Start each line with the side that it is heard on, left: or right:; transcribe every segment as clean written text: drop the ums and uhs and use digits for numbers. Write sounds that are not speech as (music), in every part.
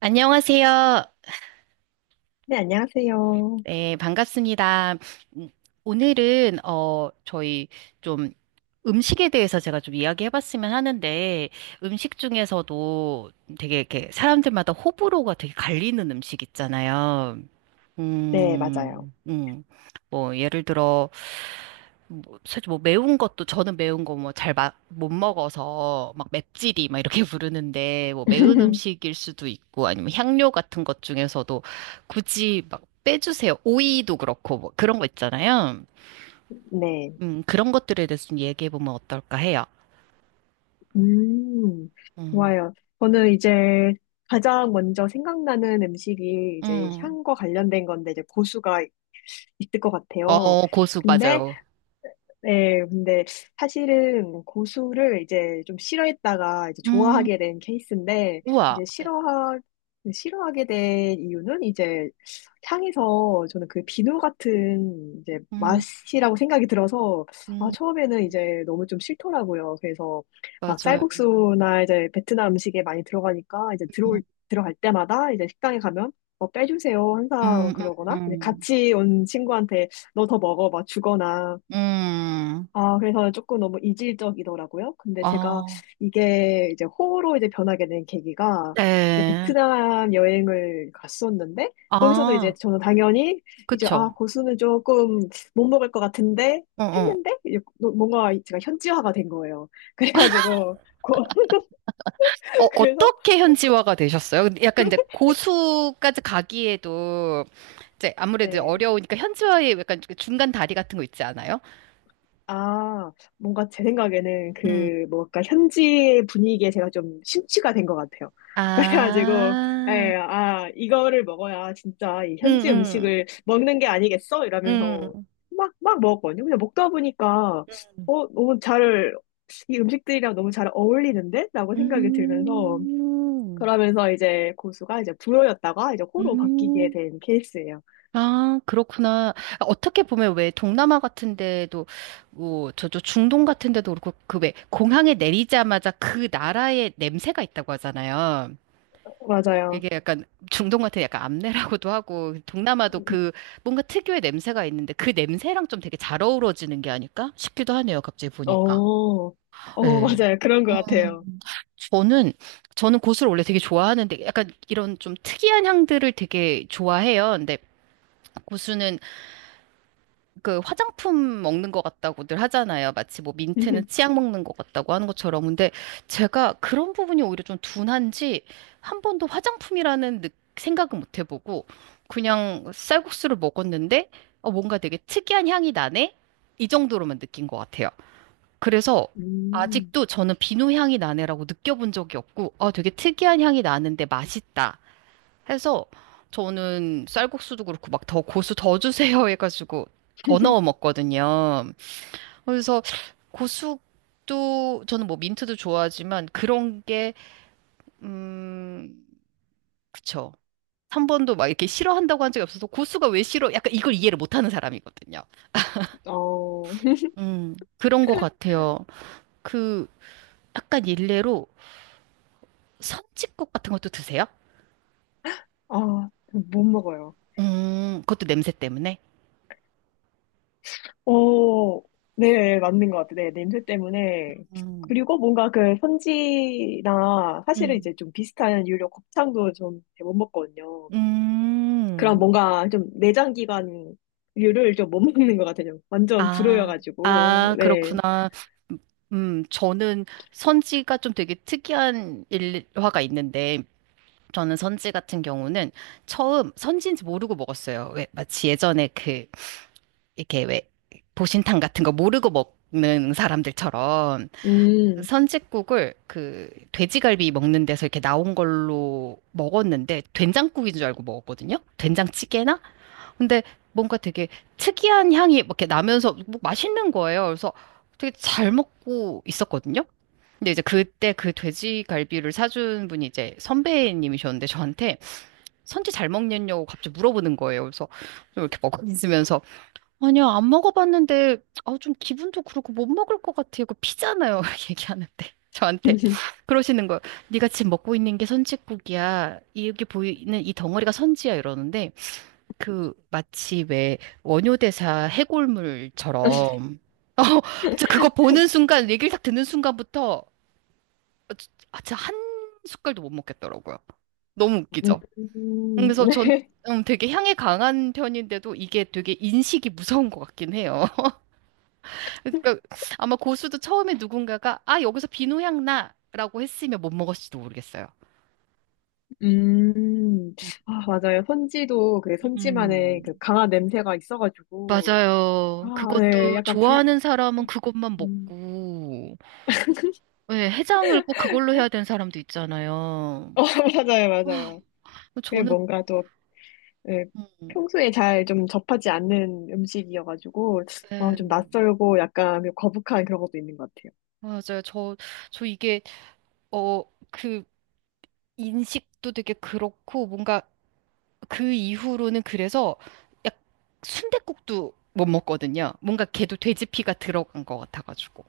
right: 안녕하세요.
left: 네, 안녕하세요.
right: 네, 반갑습니다. 음, 오늘은, 저희 좀 음식에 대해서 제가 좀 이야기해 봤으면 하는데, 음식 중에서도 되게 이렇게 사람들마다 호불호가 되게 갈리는 음식 있잖아요.
left: 네, 맞아요.
right: 음, 음. 뭐, 예를 들어, 뭐, 사실 뭐 매운 것도, 저는 매운 거 뭐 잘 못 먹어서 막 맵찔이 막 이렇게 (laughs) 부르는데, 뭐 매운 음식일 수도 있고, 아니면 향료 같은 것 중에서도 굳이 막 빼주세요. 오이도 그렇고, 뭐 그런 거 있잖아요.
left: 네.
right: 그런 것들에 대해서 좀 얘기해보면 어떨까 해요.
left: 음,
right: 음,
left: 좋아요. 저는 이제 가장 먼저 생각나는 음식이 이제
right: 음.
left: 향과 관련된 건데 이제 고수가 있을 것 같아요.
right: 어, 고수,
left: 근데
right: 맞아요.
left: 네, 근데 사실은 고수를 이제 좀 싫어했다가 이제
right: 음,
left: 좋아하게 된 케이스인데,
right: 우와.
left: 이제 싫어하게 된 이유는 이제 향에서 저는 그 비누 같은 이제
right: 음,
left: 맛이라고 생각이 들어서, 아,
right: 음,
left: 처음에는 이제 너무 좀 싫더라고요. 그래서 막
right: 맞아요.
left: 쌀국수나 이제 베트남 음식에 많이 들어가니까 이제
right: 음,
left: 들어갈 때마다 이제 식당에 가면 뭐 빼주세요.
right: 음,
left: 항상 그러거나, 이제
right: 음.
left: 같이 온 친구한테 너 더 먹어. 막 주거나,
right: 음,
left: 아, 그래서 조금 너무 이질적이더라고요. 근데 제가
right: 아,
left: 이게 이제 호로 이제 변하게 된 계기가 이제
right: 네.
left: 베트남 여행을 갔었는데 거기서도 이제
right: 아,
left: 저는 당연히 이제 아,
right: 그쵸.
left: 고수는 조금 못 먹을 것 같은데
right: 어, 어.
left: 했는데 이제 뭐, 뭔가 제가 현지화가 된 거예요. (laughs) 그래가지고
right: 어,
left: (laughs) 그래서
right: 어떻게
left: 어,
right: 현지화가 되셨어요? 근데 약간 이제 고수까지 가기에도 이제 아무래도
left: 네.
right: 어려우니까 현지화에 약간 중간 다리 같은 거 있지 않아요?
left: 아, 뭔가 제 생각에는
right: 음,
left: 그, 뭔가 현지 분위기에 제가 좀 심취가 된 것 같아요. (laughs) 그래가지고,
right: 아,
left: 예, 아, 이거를 먹어야 진짜 이
right: 음,
left: 현지
right: 음,
left: 음식을 먹는 게 아니겠어?
right: 음.
left: 이러면서 막, 막 먹었거든요. 그냥 먹다 보니까, 어, 너무 잘, 이 음식들이랑 너무 잘 어울리는데? 라고 생각이 들면서,
right: 음,
left: 그러면서 이제 고수가 이제 불호였다가 이제 호로 바뀌게
right: 음.
left: 된 케이스예요.
right: 아, 그렇구나. 아, 어떻게 보면 왜 동남아 같은 데도, 뭐, 저저 중동 같은 데도 그렇고, 그 왜 공항에 내리자마자 그 나라의 냄새가 있다고 하잖아요.
left: 맞아요.
right: 이게 약간 중동 같은 약간 암내라고도 하고, 동남아도 그 뭔가 특유의 냄새가 있는데 그 냄새랑 좀 되게 잘 어우러지는 게 아닐까 싶기도 하네요. 갑자기
left: 어,
right: 보니까.
left: 어,
right: 예.
left: (laughs) 맞아요. 그런 것 같아요.
right: 음, 저는, 저는 고수를 원래 되게 좋아하는데 약간 이런 좀 특이한 향들을 되게 좋아해요. 근데 고수는 그 화장품 먹는 것 같다고들 하잖아요. 마치 뭐 민트는
left: (laughs)
right: 치약 먹는 것 같다고 하는 것처럼. 근데 제가 그런 부분이 오히려 좀 둔한지 한 번도 생각은 못 해보고 그냥 쌀국수를 먹었는데 어, 뭔가 되게 특이한 향이 나네? 이 정도로만 느낀 것 같아요. 그래서
left: 음.
right: 아직도 저는 비누 향이 나네라고 느껴본 적이 없고 아 되게 특이한 향이 나는데 맛있다. 해서 저는 쌀국수도 그렇고 막 더 고수 더 주세요 (laughs) 해가지고 더 넣어
left: (laughs)
right: 먹거든요. 그래서 고수도 저는 뭐 민트도 좋아하지만 그런 게 음, 그쵸. 3번도 막 이렇게 싫어한다고 한 적이 없어서 고수가 왜 싫어? 약간 이걸 이해를 못하는 사람이거든요.
left: 어,
right: 그런 것 같아요. 그 약간 일례로 선짓국 같은 것도 드세요?
left: 아, 못 먹어요.
right: 그것도 냄새 때문에.
left: 어, 네, 맞는 것 같아요. 네, 냄새 때문에.
right: 음.
left: 그리고 뭔가 그 선지나 사실은
right: 음.
left: 이제 좀 비슷한 유료 곱창도 좀 못 먹거든요. 그런
right: 음.
left: 뭔가 좀 내장기관류를 좀 못 (laughs) 먹는 것 같아요. 완전
right: 아,
left: 불호여가지고.
right: 아,
left: 네.
right: 그렇구나. 저는 선지가 좀 되게 특이한 일화가 있는데, 저는 선지 같은 경우는 처음 선지인지 모르고 먹었어요. 왜, 마치 예전에 그, 이렇게 왜, 보신탕 같은 거 모르고 먹는 사람들처럼
left: 음.
right: 선지국을 그 돼지갈비 먹는 데서 이렇게 나온 걸로 먹었는데 된장국인 줄 알고 먹었거든요. 된장찌개나 근데 뭔가 되게 특이한 향이 막 이렇게 나면서 뭐 맛있는 거예요. 그래서 되게 잘 먹고 있었거든요. 근데 이제 그때 그 돼지갈비를 사준 분이 이제 선배님이셨는데 저한테 선지 잘 먹냐고 갑자기 물어보는 거예요. 그래서 좀 이렇게 먹고 있으면서 아니요, 안 먹어봤는데 아, 좀 기분도 그렇고 못 먹을 것 같아요. 거 피잖아요. (laughs) 얘기하는데 저한테
left: (laughs)
right: 그러시는 거예요. 네가 지금 먹고 있는 게 선지국이야. 이게 보이는 이 덩어리가 선지야 이러는데 그 마치 왜 원효대사 해골물처럼 (laughs) 어, 저 그거 보는 순간 얘기를 딱 듣는 순간부터 아, 진짜 한 숟갈도 못 먹겠더라고요. 너무
left: 음,
right: 웃기죠. 그래서 전
left: 네.
right: 되게 향이 강한 편인데도 이게 되게 인식이 무서운 것 같긴 해요. (laughs) 그러니까 아마 고수도 처음에 누군가가 아, 여기서 비누향 나라고 했으면 못 먹었을지도 모르겠어요.
left: 음, 아, 맞아요. 선지도 그 선지만의 그
right: 음.
left: 강한 냄새가 있어가지고, 아,
right: 맞아요.
left: 네,
right: 그것도 좋아하는
left: 어,
right: 사람은 그것만
left: 음,
right: 먹고. 네, 해장을 꼭 그걸로
left: 네?
right: 해야 되는 사람도 있잖아요.
left: 어, (laughs) 맞아요, 맞아요. 그게
right: 저는
left: 뭔가 또, 네,
right: 음,
left: 평소에 잘 좀 접하지 않는 음식이어가지고, 어,
right: 네,
left: 좀 낯설고 약간 좀 거북한 그런 것도 있는 것 같아요.
right: 맞아요. 저 어, 그 인식도 되게 그렇고, 뭔가 그 이후로는 그래서 약 순댓국도 못 먹거든요. 뭔가 걔도 돼지피가 들어간 것 같아가지고.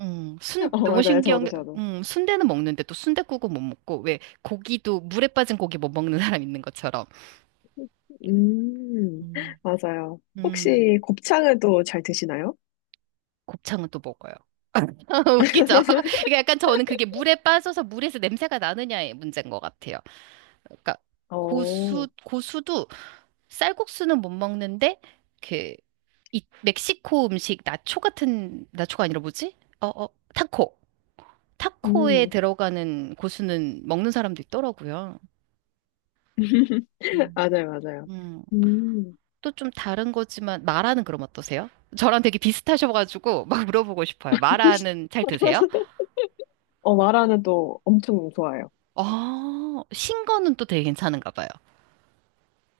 right: 순,
left: (laughs) 어,
right: 너무
left: 맞아요.
right: 신기한
left: 저도,
right: 게,
left: 저도.
right: 순대는 먹는데 또순댓국은못 먹고, 왜 고기도 물에 빠진 고기 못 먹는 사람 있는 것처럼.
left: 음,
right: 음.
left: 맞아요.
right: 음.
left: 혹시 곱창은 또 잘 드시나요?
right: 곱창은 또 먹어요. (laughs) 웃기죠? (laughs)
left: (laughs)
right: 그러니까 약간 저는 그게 물에 빠져서 물에서 냄새가 나느냐의 문제인 것 같아요. 그러니까
left: 어,
right: 고수도 쌀국수는 못 먹는데 그 이 멕시코 음식 나초 같은 나초가 아니라 뭐지? 어, 어, 타코. 타코에
left: 음,
right: 들어가는 고수는 먹는 사람도 있더라고요. 음.
left: 맞아요, 맞아요.
right: 음,
left: 음.
right: 또 좀 다른 거지만 마라는 그럼 어떠세요? 저랑 되게 비슷하셔가지고 막 물어보고 싶어요. 마라는 잘 드세요?
left: (laughs) 어, 마라는 또 엄청 좋아해요.
right: 아, 신거는 또 되게 괜찮은가 봐요.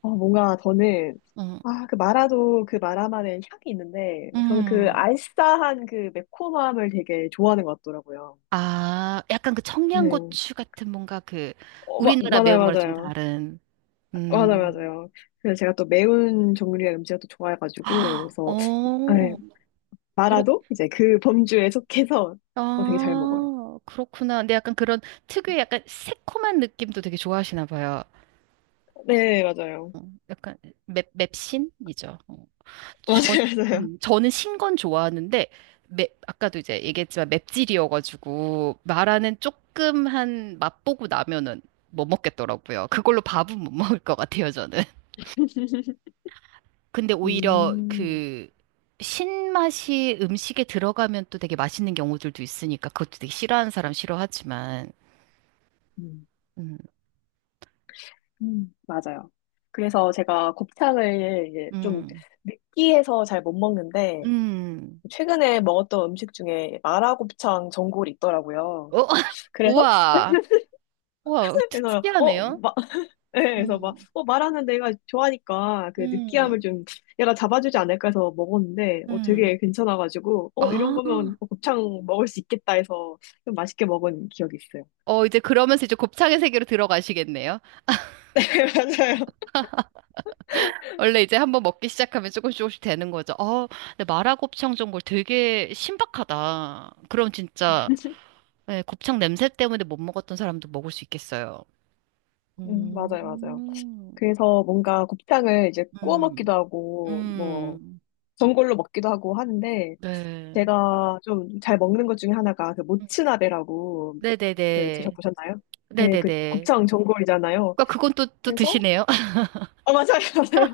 left: 어, 뭔가 저는,
right: 음,
left: 아, 그 마라도 그 마라만의 향이 있는데, 저는 그
right: 음.
left: 알싸한 그 매콤함을 되게 좋아하는 것 같더라고요.
right: 아, 약간 그
left: 네.
right: 청양고추 같은 뭔가 그
left: 어, 마,
right: 우리나라
left: 맞아요,
right: 매운 거랑 좀
left: 맞아요.
right: 다른.
left: 맞아요,
right: 음.
left: 맞아요. 그래서 제가 또 매운 종류의 음식을 또
right: (gasps)
left: 좋아해가지고,
right: 아,
left: 그래서, 네,
right: 어, 그렇,
left: 마라도 이제 그 범주에 속해서 어, 되게 잘 먹어요.
right: 아, 그렇구나. 근데 약간 그런 특유의 약간 새콤한 느낌도 되게 좋아하시나 봐요.
left: 네, 맞아요.
right: 어, 약간 맵, 맵신이죠. 어.
left: (laughs)
right: 저,
left: 맞아요, 맞아요.
right: 저는 신건 좋아하는데 맵, 아까도 이제 얘기했지만 맵찔이어가지고 마라는 조금 한 맛보고 나면은 못 먹겠더라고요. 그걸로 밥은 못 먹을 것 같아요, 저는. 근데 오히려
left: 음,
right: 그 신맛이 음식에 들어가면 또 되게 맛있는 경우들도 있으니까 그것도 되게 싫어하는 사람 싫어하지만
left: 음.
right: 음,
left: 맞아요. 그래서 제가 곱창을 이제 좀
right: 음,
left: 느끼해서 잘 못 먹는데,
right: 음.
left: 최근에 먹었던 음식 중에 마라곱창 전골이 있더라고요.
right: 어? (laughs)
left: 그래서?
right: 우와,
left: (laughs)
right: 우와, 특-
left: 그래서,
right: 특이하네요.
left: (laughs) 네, 그래서 막,
right: 음,
left: 어, 마라는 내가 좋아하니까 그
right: 음,
left: 느끼함을 좀 얘가 잡아주지 않을까 해서 먹었는데, 어,
right: 음.
left: 되게 괜찮아가지고, 어, 이런
right: 아.
left: 거면 어, 곱창 먹을 수 있겠다 해서 좀 맛있게 먹은 기억이 있어요.
right: 어, 이제 그러면서 이제 곱창의 세계로 들어가시겠네요.
left: (laughs) 맞아요.
right: 원래 이제 한번 먹기 시작하면 조금씩 조금씩 되는 거죠. 어, 근데 마라곱창 전골 되게 신박하다. 그럼 진짜 예, 곱창 냄새 때문에 못 먹었던 사람도 먹을 수 있겠어요. 음,
left: 맞아요, 맞아요. 그래서 뭔가 곱창을 이제 구워 먹기도
right: 음,
left: 하고, 뭐,
right: 음,
left: 전골로 먹기도 하고 하는데,
right: 네.
left: 제가 좀 잘 먹는 것 중에 하나가 그
right: 음.
left: 모츠나베라고 그
right: 네네네.
left: 드셔보셨나요? 네, 그
right: 네네네.
left: 곱창 전골이잖아요.
right: 그러니까 그건 또, 또
left: 그래서,
right: 드시네요. (laughs)
left: 어, 맞아요, (laughs) 맞아요.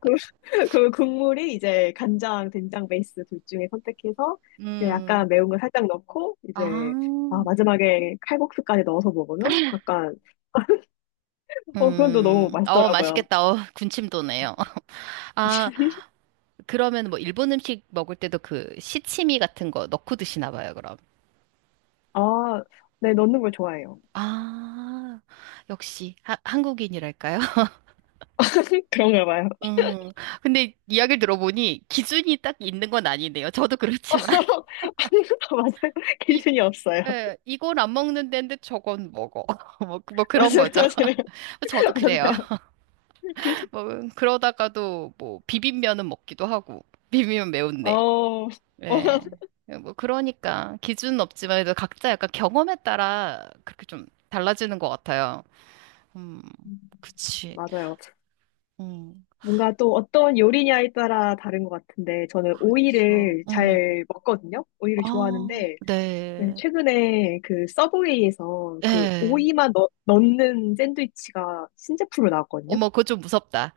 left: 그 국물이 이제 간장, 된장 베이스 둘 중에 선택해서, 이제
right: 음,
left: 약간 매운 걸 살짝 넣고, 이제,
right: 아,
left: 아, 마지막에 칼국수까지 넣어서 먹으면 약간, 어, 그건 또 너무
right: 어,
left: 맛있더라고요.
right: 맛있겠다. 어, 군침 도네요.
left: 음.
right: (laughs) 아, 그러면 뭐 일본 음식 먹을 때도 그 시치미 같은 거 넣고 드시나 봐요, 그럼.
left: 아, 네, 넣는 걸 좋아해요.
right: 아, 역시 한국인이랄까요? (laughs)
left: (laughs) 그런가 봐요.
right: 음, 근데 이야기를 들어보니 기준이 딱 있는 건 아니네요. 저도
left: (laughs) 아,
right: 그렇지만. (laughs)
left: 맞아요.
right: 이,
left: 기준이 없어요. (laughs)
right: 예, 이건 안 먹는 데인데 저건 먹어. (laughs) 뭐, 뭐 그런
left: 맞아요,
right: 거죠.
left: 맞아요.
right: (laughs) 저도
left: (laughs)
right: 그래요.
left: 맞아요.
right: (laughs) 뭐, 그러다가도 뭐 비빔면은 먹기도 하고. 비빔면 매운데.
left: 어, 어,
right: 예. 뭐 그러니까 기준은 없지만 그래도 각자 약간 경험에 따라 그렇게 좀 달라지는 것 같아요. 음,
left: 음,
right: 그치.
left: 맞아요.
right: 음,
left: 뭔가 또 어떤 요리냐에 따라 다른 것 같은데, 저는
right: 그쵸.
left: 오이를 잘 먹거든요? 오이를
right: 아,
left: 좋아하는데, 네,
right: 네.
left: 최근에 그 서브웨이에서 그
right: 예.
left: 오이만 넣는 샌드위치가 신제품으로 나왔거든요?
right: 어머, 그거 좀 무섭다.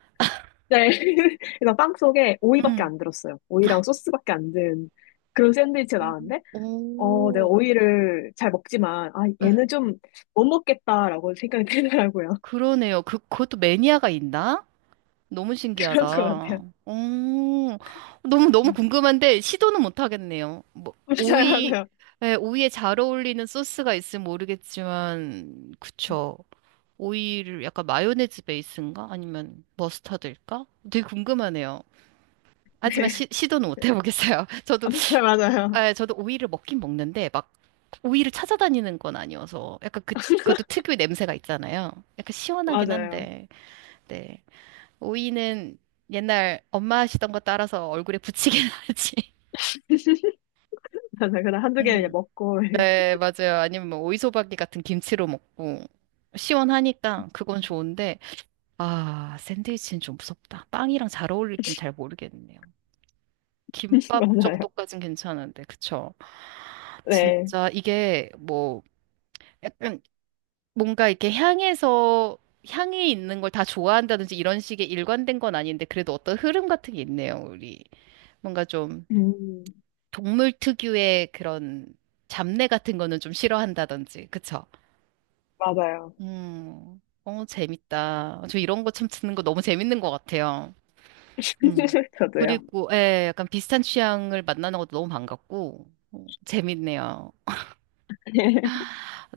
left: 네. (laughs) 그래서 빵 속에 오이밖에
right: 음.
left: 안 들었어요. 오이랑 소스밖에 안 든 그런 샌드위치가
right: 음.
left: 나왔는데, 어, 내가
right: 오,
left: 오이를 잘 먹지만, 아,
right: 예,
left: 얘는 좀 못 먹겠다라고 생각이 들더라고요.
right: 그러네요. 그것도 매니아가 있나? 너무
left: (laughs) 그런 것
right: 신기하다.
left: 같아요.
right: 어, 너무
left: 음.
right: 궁금한데, 시도는 못 하겠네요. 뭐,
left: (laughs) 맞아요,
right: 오이,
left: 맞아요.
right: 예, 오이에 잘 어울리는 소스가 있으면 모르겠지만, 그쵸. 오이를 약간 마요네즈 베이스인가? 아니면 머스타드일까? 되게 궁금하네요. 하지만
left: 네.
right: 시도는 못 해보겠어요. (laughs) 저도,
left: (laughs) 맞아요, 맞아요.
right: 예, 저도 오이를 먹긴 먹는데, 막, 오이를 찾아다니는 건 아니어서, 약간 그, 그것도 특유의 냄새가 있잖아요. 약간 시원하긴
left: 맞아요.
right: 한데, 네. 오이는 옛날 엄마 하시던 거 따라서 얼굴에 붙이긴 (laughs) 하지.
left: 맞아요. 그냥 한두 개
right: 음.
left: 먹고,
right: 네, 맞아요. 아니면 뭐 오이소박이 같은 김치로 먹고 시원하니까 그건 좋은데 아, 샌드위치는 좀 무섭다. 빵이랑 잘 어울릴진 잘 모르겠네요.
left: (laughs)
right: 김밥
left: 맞아요.
right: 정도까진 괜찮은데, 그쵸?
left: 네.
right: 진짜 이게 뭐 약간 뭔가 이렇게 향해서 향이 있는 걸 다 좋아한다든지 이런 식의 일관된 건 아닌데 그래도 어떤 흐름 같은 게 있네요, 우리. 뭔가 좀
left: 음,
right: 동물 특유의 그런 잡내 같은 거는 좀 싫어한다든지, 그쵸?
left: 맞아요.
right: 어, 재밌다. 저 이런 거 참 듣는 거 너무 재밌는 것 같아요. 음.
left: (laughs) 저도요.
right: 그리고, 예, 약간 비슷한 취향을 만나는 것도 너무 반갑고, 어, 재밌네요.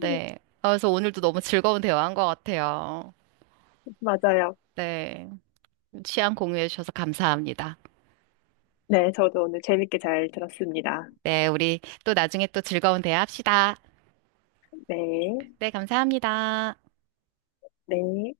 right: 네. 아, 그래서 오늘도 너무 즐거운 대화한 것 같아요.
left: 맞아요.
right: 네. 취향 공유해 주셔서 감사합니다.
left: 네, 저도 오늘 재밌게 잘 들었습니다.
right: 네, 우리 또 나중에 또 즐거운 대화 합시다.
left: 네,
right: 네, 감사합니다.
left: 네.